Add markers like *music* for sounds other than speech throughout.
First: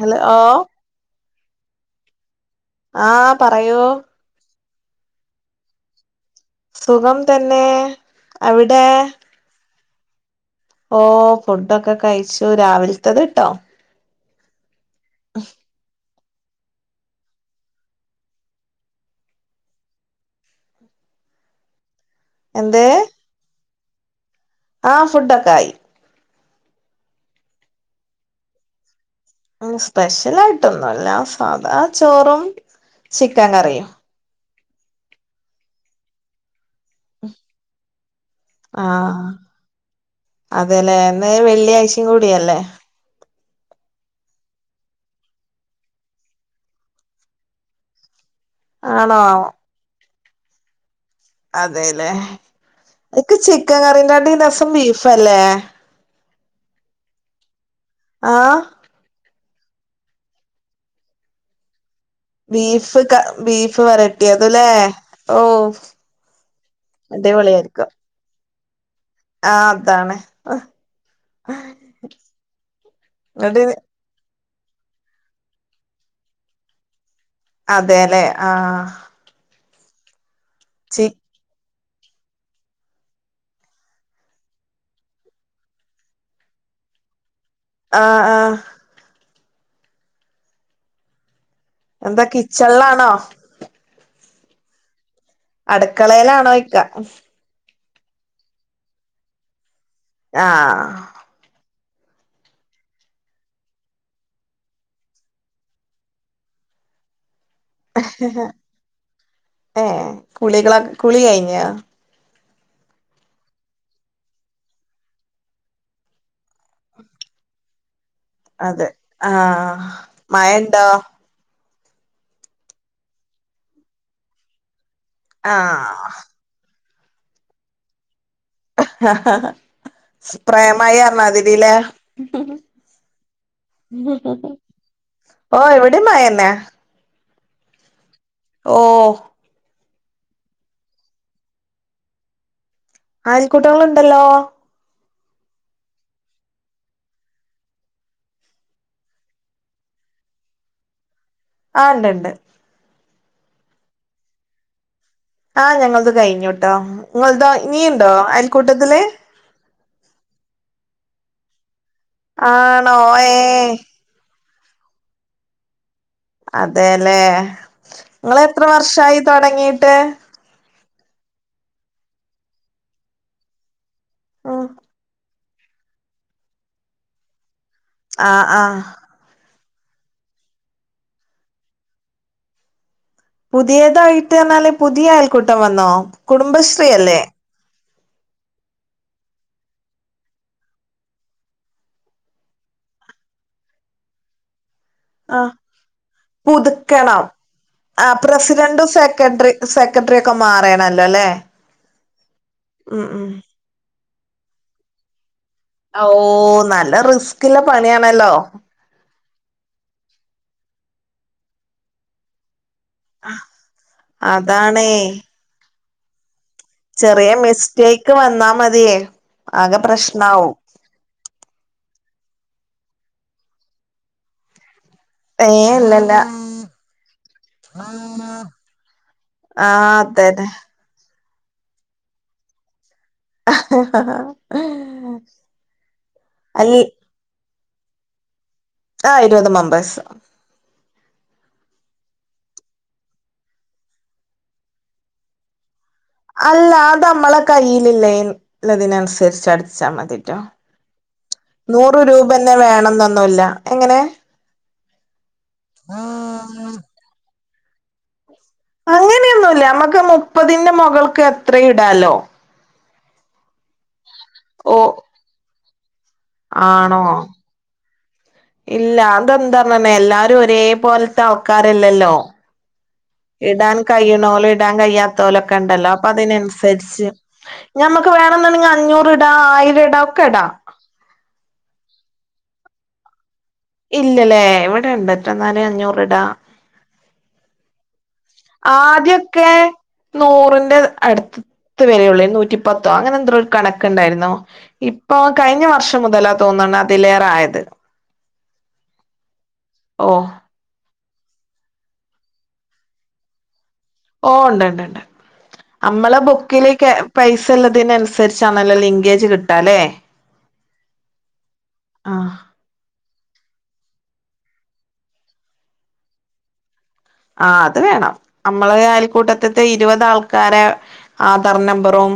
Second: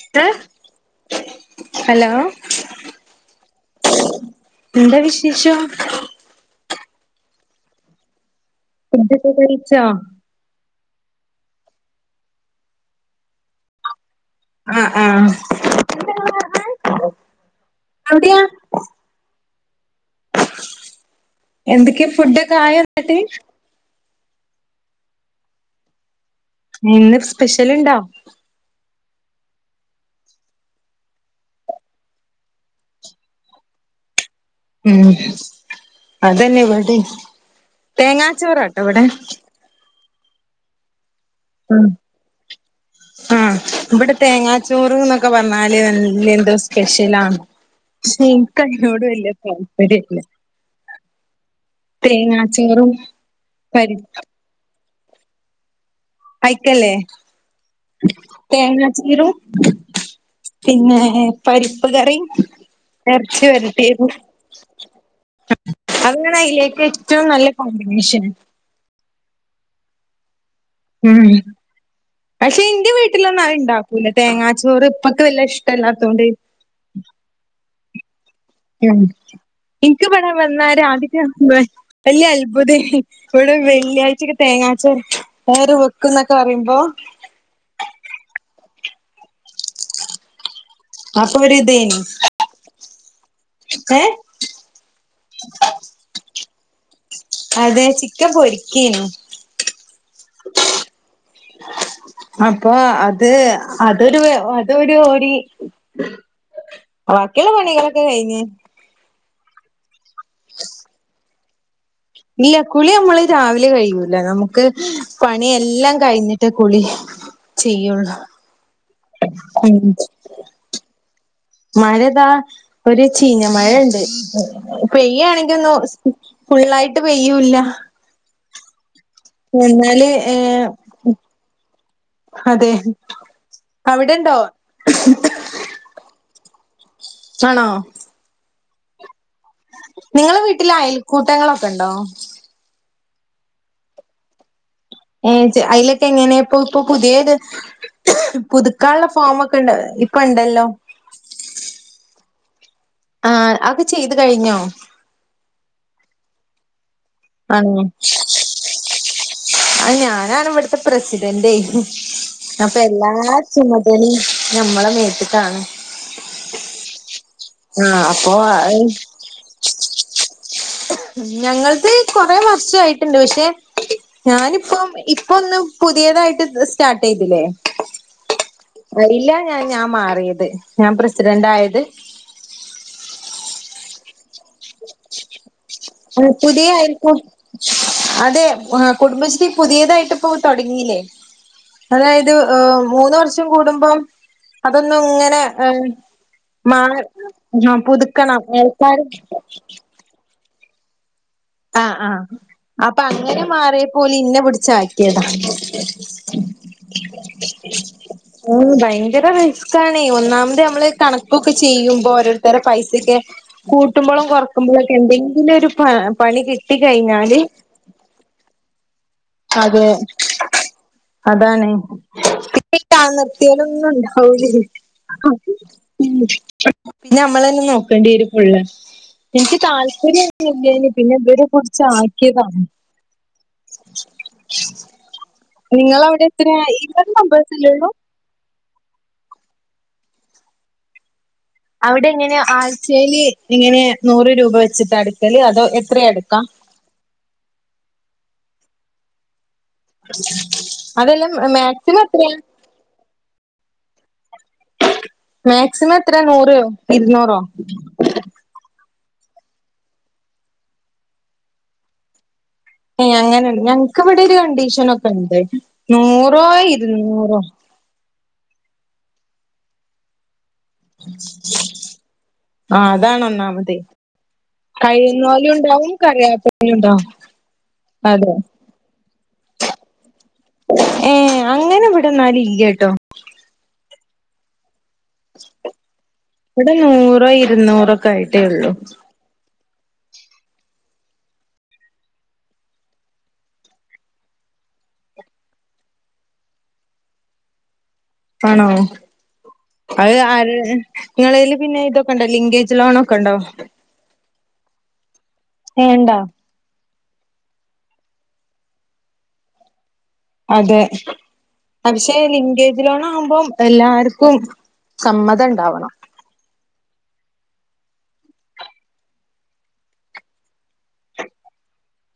Hello? Hello? ആ, പറയൂ... എന്താ വിശേഷം? സുഖം തന്നെ, അവിടെ? ഫൂഡൊക്കെ കഴിച്ചോ? ഓ.. ഫുഡൊക്കെ കഴിച്ചു, രാവിലത്തത് ട്ടോ. ആ ആ, എവിടെയാ? എന്തൊക്കെ ഫുഡക്കെ എന്ത് ആയോ ന്നട്ട് ആ ഫൂഡൊക്കെ ആയി ഇന്ന് സ്പെഷ്യൽ ഇണ്ടോ സ്പെഷ്യലായിട്ടൊന്നുല്ല സാധാ ചോറും ചിക്കൻ കറിയും ഉം അതന്നെ ഇവടിം ആഹ് ആ അതലെ മേ വെള്ളിയാഴ്ചിം കൂടിയല്ലേ ആ ഇവിടെ തേങ്ങാച്ചോറ്ന്നൊക്കെ പർഞ്ഞാല് വല്യ ന്തോ സ്പെഷ്യലാ ക്ഷേ ഇൻക്കയിനോട് ആണോ വല്യ താല്പര്യല്ല അതേലേ.. തേങ്ങാച്ചോറും ഇക്ക് ചിക്കൻ പരി കറിൻ്റാട്ടീ രസം ബീഫല്ലേ ആയിക്കല്ലേ? ആ തേങ്ങ ചീരു.. പിന്നെ പരിപ്പ് കറി. ബീഫ് ക ബീഫ് വരട്ടിയതലേ? ഓ.. *unintelligible* ഏറ്റവും നല്ല അടിപൊളിയായിരിക്കും കോമ്പിനേഷൻ ആ അതാണ് ഉം പക്ഷെ ഇന്റെ ന്നട്ട് വീട്ടിലൊന്ന്അവ്ണ്ടാ ഇന്ന് തേങ്ങാച്ചോറ് ഇപ്പക്ക് വല്യ ഇഷ്ടല്ലാത്തൊണ്ട് അതെലെ ഇൻക്ക് ഇവടെ വന്നാല് ചി ആദ്യക്കെ വല്യ അത്ഭുതേനി ഇവടെ വെള്ളിയാഴ്ചക്കെ തേങ്ങാര്ച്ചോറ് വെക്കും ന്നൊക്കെ പറയുമ്പോ ആ ആഹ് അപ്പ രിതേയ് ന്ത കിച്ചൺലാണോ *unintelligible* അടക്കളേലാണോയ്ക്ക അതെ... ചിക്കൻ പൊരിക്കേനു ആഹ് അപ്പൊ അത് അതൊരു വേ അതൊരു ഒരി വാക്കിള്ള പണികളക്കെ കയിഞ്ഞ് ഏ കുളികള കുളി കയിഞ്ഞാ ഇല്ല കുളി നമ്മള് രാവിലെ കയിയൂലെ നമുക്ക് പണിയെല്ലാം കയിഞ്ഞി ഒറ്റ കുളി ചെയ്യുള്ളൂ മഴ ഉണ്ടോ? മഴതാ ഒരു ചീഞ്ഞ മഴ ഇണ്ട് പെയ്യേണെങ്കിൽ ഒന്ന് ആഹ് ഫുള്ളായിട്ട് പെയ്യൂല്ല ഞങ്ങള് ഏ സ്പ്രേ മഴാർഞ്ഞാതിരിലേ അതെ അവിടെണ്ടോ? ഓ ഇവിടിം മയന്നെ ആണോ ഓഹ് നിങ്ങള വീട്ടിൽ അയൽക്കൂട്ടങ്ങളൊക്കെണ്ടോ അയൽക്കൂട്ടങ്ങള്ണ്ടല്ലോ ഏ ജ് അയിലൊക്കെ എങ്ങനേപ്പൊ ഇപ്പപുത്യേത് പുതുക്കാള്ള ഫോമൊക്കെണ്ട് ഇപ്പണ്ടല്ലോ ആ ണ്ട് ണ്ട് ആ അഒക്കെ ചെയ്തു കഴിഞ്ഞോ? ആഹ് ഞങ്ങൾത് കയിഞ്ഞുട്ടോ നിങ്ങൾതോ നീ ഇണ്ടോ അയൽക്കൂട്ടത്തില് ആ ഞാനാണ് വട്ത്തെ പ്രസിഡന്റെ യ് അപ്പ ആണോ എല്ലാ ഏഹ് ചുമതലയും ഞമ്മളെ മേത്ത്ക്കാണ് അതേലേ... ആഹ് അപ്പൊ ങ്ങളെത്ര വർഷായി തൊടങ്ങീട്ട് ഞങ്ങൾത് കൊറേ വർഷായിട്ടുണ്ട്. പക്ഷെ, ഉം ഞാനിപ്പം ഇ പ്പ ഒന്ന് പുതിയതായിട്ട് സ്റ്റാർട്ട് ചെയ്തില്ലേ ആഹ് ആഹ് അയ്ല ഞ ഞാൻ മാറ്യേത്. ഞാൻ പ്രസിഡന്റ് ആയത് പുതിയതായിട്ട്ർഞ്ഞാല് പുതിയ അയൽക്കൂട്ടം വന്നോ പുതിയ കുടുംബശ്രീ അയൽക്കൂട്ട അല്ലേ അതെ.. കുടുംബശ്രീ പുതിയതായിട്ട് ഇപ്പോ തൊടങ്ങില്ലേ അതായത് ഏ മൂന്ന് വർഷം കൂടുമ്പം അതൊന്നും ഇങ്ങനെ ആഹ് ഏ മാ പുതുക്കണം ആ പുതുക്കണം ആൾക്കാര് സെക്രട്ടറിയൊക്കെ മാറീണല്ലോല്ലേ ആഹ് ആഹ് അപ്പങ്ങനെ മാറിയപ്പോല് ഇന്നെ പിടിച്ചാക്കിയതാ ഓഹ് നല്ല റിസ്കില്ല പണിയാണല്ലോ ഉം ഭയങ്കര *inaudible* ക്കാണെ ഒന്നാമത് നമ്മള് കണക്കൊക്കെ ചെയ്യുമ്പോ ഓരോര് ഇത്ര പൈസെക്കെ കൂട്ടുമ്പളും അതാണേ കുറക്കുമ്പോളൊക്കെ എന്തെങ്കിലും ഒരു പ പണി കി ചെറ്യേ മിസ്റ്റേക്ക് വന്നാ മതിയേ ആകെ അതെ *inaudible* പ്രശ്നാവും അതാണ് *unintelligible* നിർത്തിയാലും ഒന്നും ഉണ്ടാവൂലെ ഏഹ് ഇല്ലല്ല പിന്നമ്മളന്നെ നോക്കണ്ടേരും പ്പള്ള എനിക്ക് ആഹ് അതന്നെ താല്പരുന്നുല്ലേനി പിന്നെ വര് പുട്ച്ചാക്കിയതാ നിങ്ങളവിടെ എത്രയാ അല്ല *unintelligible* ആഹ് ഇരുപത് മെമ്പേഴ്സ് അവിടെ എങ്ങനെ ആഴ്ചേല് ഇങ്ങനെ നൂറ് രൂപ വെച്ചിട്ട അടക്കല് അതോ എത്രിം അട്ക്ക് അല്ല അതമ്മളെ കയ്യിലില്ലേയ്ൻ ഇള്ളതിനനുസരിച്ച് അട് അട്ചാമതിട്ടോ അതെല്ലാം നൂറ് മാക്സിമം എത്രയാ രൂപന്നെ വേണംന്നൊന്നുല്ല എങ്ങനെ മാക്സിമം എത്രേ നൂറോ ഇരുന്നൂറോ അങ്ങനെയൊന്നുല്ല നമ്മക്ക് മുപ്പതിന്റെ മൊകൾക്ക് എത്രയു ഇടാലോ ഏ അങ്ങനെണ്ട് ഞങ്ങക്ക് ഇവിടൊരു ഓ കണ്ടീഷൻൊക്കെണ്ട് നൂറോ ആണോ ഇരുന്നൂറോ ഇല്ല അതെന്താന്നർഞ്ഞ എല്ലാരും ഒരേ പോലത്താൾക്കാരല്ലല്ലോ ആ അതാണ് ഒന്നാമത് ഇടാൻ കയ്യ്ണോല് ഇടാൻ കഴിയുന്നോലും കയ്യാത്തോലൊക്കണ്ടല്ലോ ഉണ്ടാവും അപ്പൊ കറിയാത്തോലും ഉണ്ടാവും അതിനനുസരിച്ച് ഞമ്മക്ക് അതെ വേണംന്നുണ്ടെങ്കിൽ അഞ്ഞൂറ് ഇടാ ആയിരം ഇടാ ഒക്കെ ഇടാ ഏ അങ്ങനെ വിടന്നാലില്ലട്ടോ ഇല്ലല്ലേ ഇവടെ ഇണ്ട്ട്ടോന്നാല് അഞ്ഞൂറ്ടാ ഇവടെ നൂറോ ഇരുന്നൂറോ ഒക്കെ ആയിട്ടേ ഉള്ളൂ ആദ്യൊക്കെ നൂറിന്റെ അടുത്ത് അട്ത്ത് വരെയുള്ളേനി നൂറ്റി പത്തോ അങ്ങനെ എന്ത്രോരു കണക്കുണ്ടായിരുന്നോ ഇപ്പൊ കഴിഞ്ഞ വർഷം മുതലാ തോന്ന്ണ് അതിലേറായത് ആണോ ഓ അത് ആര് ഇങ്ങളേല് പിന്നെ ഇതൊക്കെണ്ടോ ലിങ്കേജ് ലോണൊക്കണ്ടോ? ഓ ഉണ്ട്ണ്ട് ഉണ്ട് ഏ ഉണ്ടോ അമ്മളെ ബുക്കില് ക്കേ പൈസള്ളതിനനുസരിച്ചാണല്ലോ ലിൻങ്കേജ് കിട്ടാലേ അതെ പക്ഷേ ലിങ്കേജ് ആഹ് ലിങ്കേജ് ലോണാവുമ്പം എല്ലാവർക്കും സമ്മതണ്ടാവണം ആഹ് അത് വേണം നമ്മളെ അയൽക്കൂട്ടത്ത്ത്തെ ഇരുപത് ആൾക്കാരെ ആധാർ നമ്പറും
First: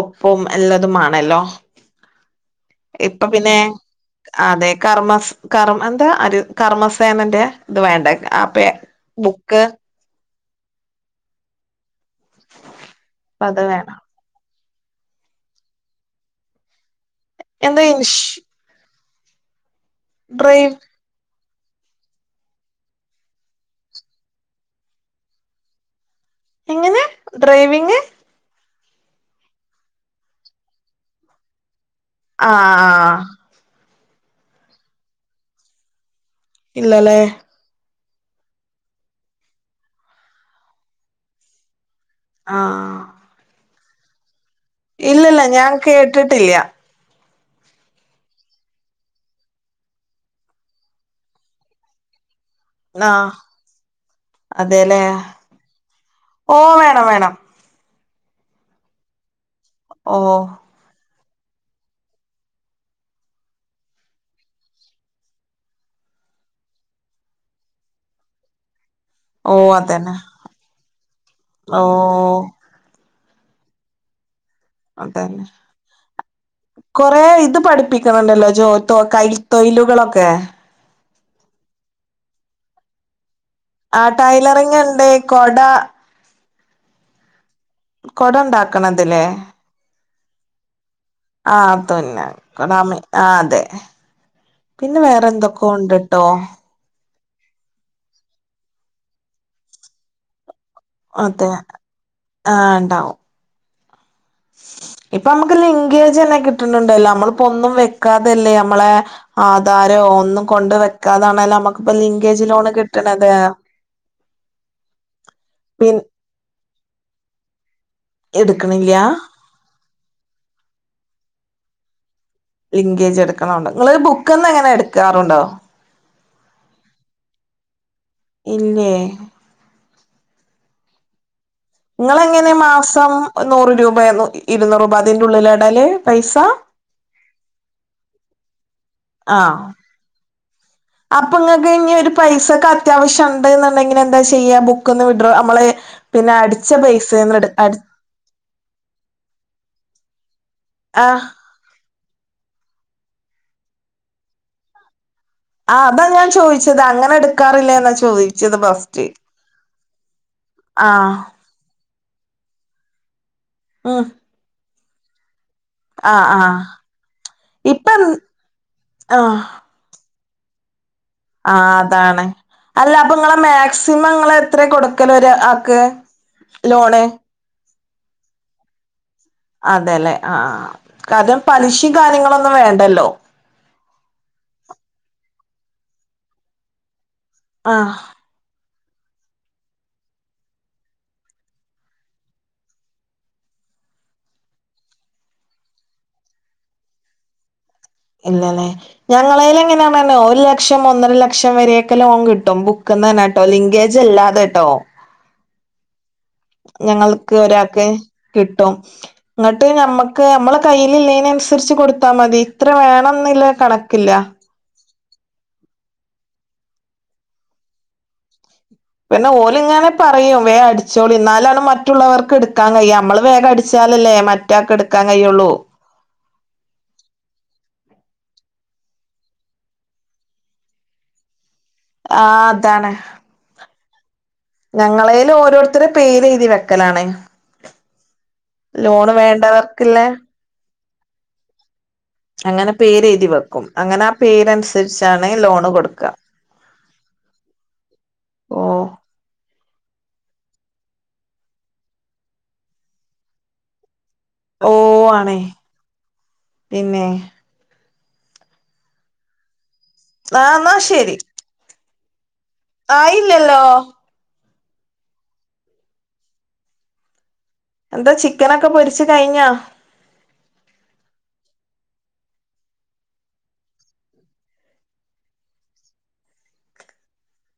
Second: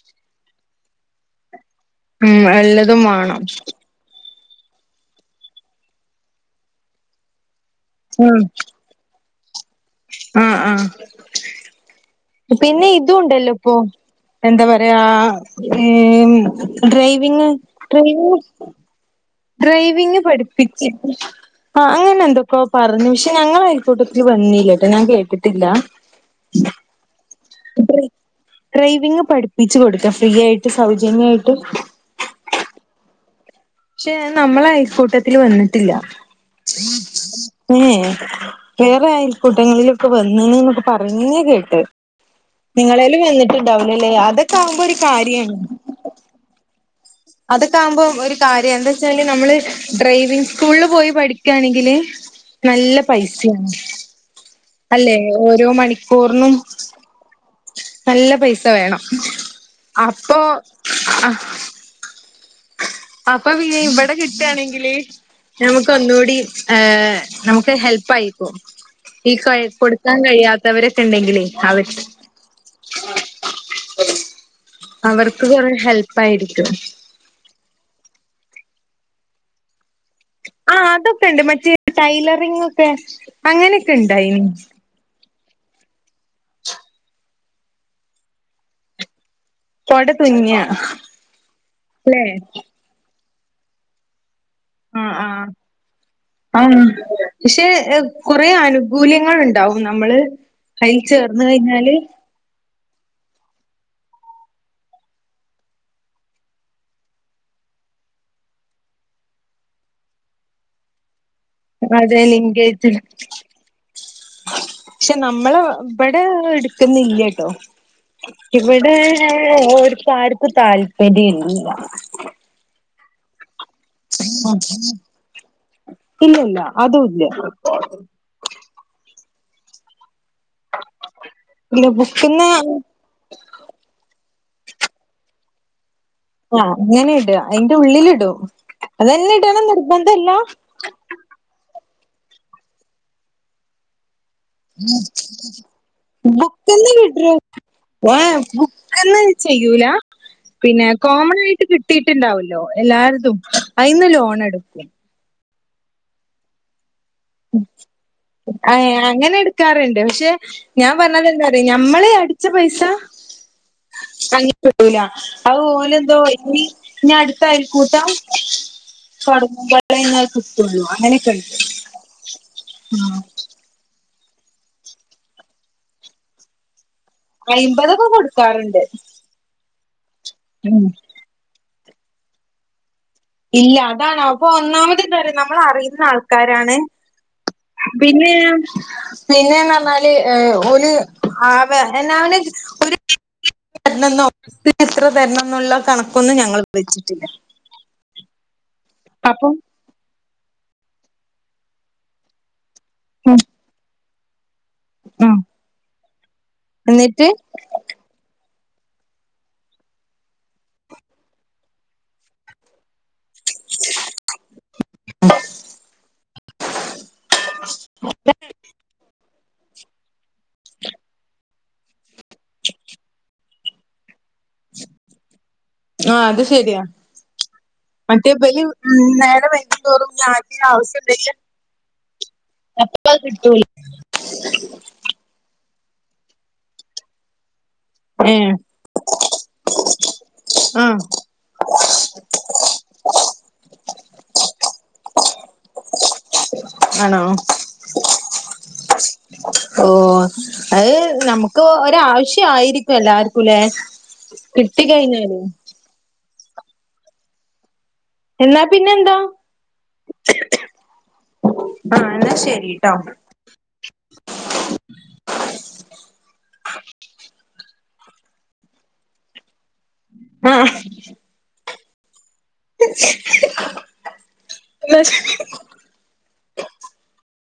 ഒപ്പും എല്ലാതുമേ ണോല്ലൊ ഉം എല്ലതും ഇപ്പൊ വേണം പിന്നെ അതെ കർമ്മസ് കർ എന്താ ഹരി കർമ്മസേനന്റെ ഇത് വേണ്ടെ ഉം ആപേ ബുക്ക് ആഹ് ആഹ് പിന്നെ അത് ഇതുണ്ടല്ലോപ്പൊ വേണം എന്താ പറയാ ഏ ഡ്രൈവിങ് എന്താ ഇൻഷ് ഡ്രൈവിങ് ഡ്രൈവിങ് ഡ്രൈവ് പഠിപ്പിച്ച് ആഹ് അങ്ങനെന്തൊക്കോ പറഞ്ഞ് പക്ഷെ ഞങ്ങളയൽക്കൂട്ടത്തിൽ വന്നീല്ലട്ടൊ ഞാൻ കേട്ടിട്ടില്ല എങ്ങനെ ഡ്രൈവിങ് ഡ്രൈവിങ് പഠിപ്പിച്ച് കൊടുക്കാ ഫ്രീ ആയിട്ട് സൗജന്യായിട്ട് ആഹ് ആഹ് പക്ഷെ അത് നമ്മളെ അയൽക്കൂട്ടത്തില് വന്നിട്ടില്ല ഇല്ലല്ലേ ഏ വേറെ അയൽക്കൂട്ടങ്ങളിലൊക്കെ വന്ന്ണ് എന്നൊക്കെ പറയഞ്ഞ്കേട്ട് ആഹ് നിങ്ങളേലും വന്നിട്ടുണ്ടാവൂലല്ലേ അതൊ ഇല്ലില്ല ഞാൻ കേട്ടിട്ടില്ല അതൊക്കെ ആകുമ്പം ഒരു കാര്യം എന്താ വെച്ചാല് നമ്മള് ഡ്രൈവിംഗ് സ്കൂളിൽ പോയി പഠിക്കുകയാണെങ്കില് നല്ല ആഹ് പൈസയാണ് അതെല്ലേ അല്ലെ ഓരോ മണിക്കൂറിനും ഓ വേണം വേണം നല്ല പൈസ വേണം ഓ അപ്പൊ അപ്പാ പിന്നെ ഇവിടെ കിട്ടാണെങ്കില് നമുക്ക് ഒന്നൂടി ഏ നമുക്ക് ഹെൽപ്പ് ആയിപ്പോ ഈ ഓ കൊയ് അതന്നെ കൊടുക്കാൻ കഴിയാത്തവരൊക്കെ ഇണ്ടാകില്ലേ ഓ അവര് അവർക്ക് അതന്നെ കുറെ ഹെൽപ്പ് ആയിരിക്കും കൊറേ ഇത് പഠിപ്പിക്കണണ്ടല്ലോ ജോ തൊ കൈ തൊയിലുകളൊക്കെ ആ അതൊക്കെ ഉണ്ട് മറ്റേ ടൈലറിംങ് ഒക്കെ അങ്ങനെയൊക്കെ ആഹ്, ഇണ്ടായിനി ടൈലറിംഗ്ണ്ട്. കൊട കൊട ഉണ്ടാക്കണതില്ലേ കൊട തുന്ന ആ അതുന്ന അല്ലെ ആ അതെ പിന്നെ വേറെ എന്തൊക്കെ ഉണ്ട്ട്ടോ ആണോ! പശേ, കുറെ അനുകൂല്യങ്ങൾ ഉണ്ടാവും, നമ്മള് അയ്ല് ചേർന്ന് അതെ കഴിഞ്ഞാല് ആ ഉണ്ടാവും ഇപ്പൊ, നമ്മുക്ക് ലിൻഗേജെന്നെ കിട്ടുന്നുണ്ടല്ലോ!. നമ്മള് ഇപ്പൊ ഒന്നും വെക്കാതല്ലേ, നമ്മളെ ആധാരോ ഒന്നും കൊണ്ട് വെക്കാതാണെലും നമ്മക്ക് അതെ, ലിങ്കേജ്ന്. പക്ഷെ, നമ്മള് പി ഇടെ എടുക്കുന്നില്ലട്ടോ എടുക്കണില്ല ഇവിടെ ഓര്ക്ക്, ആര്ക്കും താല്പര്യല്ല. ലിങ്കേജ് എടുക്കണൊണ്ട്. നിങ്ങള് ബുക്ക്ന്ന് അങ്ങനെ എടുക്കാറുണ്ടോ? ഇല്ല ഇല്ല അതും ഇല്ല ഇല്ലേ? ഇല്ല നിങ്ങള് എങ്ങനെയ ബുക്ക്ന്ന് മാസം നൂറ് രൂപ ഇരുന്നൂറ് രൂപ അതിൻ്റെ ഉള്ളില് ഇടല് പൈസ ആഹ്, ങ്ങനെ ഇടാ. അതിന്റെ ഉള്ളിലിടും. അതന്നെ ആ ഇടണം ന്നിർബന്ധല്ല. അപ്പൊ, ഇങ്ങക്ക് ഇഞ്ഞി ഒരു പൈസക്ക് അത്യാവശ്യം ഒണ്ട് ന്നുണ്ടെങ്കില് എന്ത ചെയ്യാ ബുക്കന്ന് വിഡ്രോ നമ്മള് പിന്നെ അടിച്ച പൈസ ഏ ബുക്കന്ന് ചെയ്യൂല പിന്നെ ആ കോമൺ ആയിട്ട് കിട്ടും ട്ടിട്ടുണ്ടാവുല്ലോ? എല്ലാരതും. അയിന്ന് ലോൺ എടുക്കും. ആഹ്, അതാ ഞാൻ ചോദിച്ചത്. അങ്ങനെ എടുക്കാറില്ലേ, എന്നാ ചോദിച്ചത്? ആ ഫസ്റ്റ് അങ്ങനെ എടുക്കാറുണ്ട് പക്ഷെ ആ ഞാൻ പറഞ്ഞത് എന്താറിയോ? ഞമ്മള് അടിച്ച പൈസ ആ അങ്ങനെ കിട്ടൂല. *unintelligible* ഓര് ഇന്നലെ പോയി ആ കൂടി ഇനി അടുത്ത ഇപ്പ അയൽകൂട്ടം ആ അപ്ലൈ ചെയ്യുന്നവർക്കേ കിട്ടുള്ളൂ അങ്ങനെ ആ അതാണ് അല്ല അപ്പൊ നിങ്ങളെ മേ മാക്സിമം നിങ്ങൾ എത്ര കൊടുക്കല് ഒരാക്ക് ലോണ് അയിമ്പതൊക്കെ കൊടുക്കാറുണ്ട് അതെല്ലെ ആ ഉം കാര്യം പലിശയും കാര്യങ്ങളൊന്നും വേണ്ടല്ലോ ഇല്ല അതാണോ അപ്പൊ ഒന്നാമത് എന്താന്നറിയോ നമ്മൾ അറിയുന്ന ആൾക്കാരാണ് ആ *unintelligible* പിന്നെന്ന് പറഞ്ഞാല് ഓല് ഒരു ആ എന്നാ അവന് ഒരു ഇത്ര തരണം എന്നുള്ള കണക്കൊന്നും ഞങ്ങൾ വെച്ചിട്ടില്ല ഇല്ലല്ലേ അപ്പൊ ഞങ്ങളേല് എങ്ങനെയാണോ ഒരു ലക്ഷം ഒന്നര ലക്ഷം വരെയൊക്കെ ലോൺ കിട്ടും ഇറക്കുന്നതന്നെട്ടോ ലിങ്കേജ് അല്ലാതെട്ടോ ആഹ് ഞങ്ങൾക്ക് ഒരാക്ക് കിട്ടും ഇങ്ങട്ട് നമ്മക്ക് നമ്മളെ കയ്യില് ഇല്ലേന് അന്സരിച്ച് കൊട്ത്താ മതി ഇത്ര വേണംന്നില്ല കണക്കില്ല *inaudible* ശബ്ദം ക്ലിയർ അല്ല പിന്നെ ഓല് ഇങ്ങനെ പറയും വേഗം അടിച്ചോളി ഇന്നാലാണ് മറ്റ മറ്റുള്ളവർക്ക് എടുക്കാൻ കഴിയ നമ്മള് വേഗം അടിച്ചാലല്ലേ മറ്റാക്ക് എടുക്കാൻ കഴിയുള്ളൂ ആഹ്, അത് ശെരിയാ. മറ്റേ ബലി ഉം നേരം വൈകുന്തോറും നാടില് ആവശ്യമില്ല ആ അതാണ് അപ്പ കിട്ടു ഞങ്ങളേല് ഓരോരുത്തരെ പേരെഴ്തി വെക്കലാണ് ഏഹ് ലോണ് വേണ്ടവർക്ക്ല്ലേ ആഹ അങ്ങനെ പേരെഴ്തി വെക്കും അങ്ങനെ ആ പേരന്സെരിച്ചാണ് ലോണ് കൊട്ക്ക ആണോ ഓ ഓ അത് നമുക്ക് ഒരാവശ്യയിരിക്കും എല്ലാർക്കും ല്ലേ ഓ കിട്ടി ആണേ കഴിഞ്ഞാലും പിന്നെ എന്നാ പിന്നെ എന്താ ആഹ് ന്നാ ശരി ആഹ എന്നാ ശരി ആയില്ലല്ലോ എന്താ ചിക്കനൊക്കെ പൊരിച്ച് കഴിഞ്ഞോ ആഹാ ഇന്നാ ശരി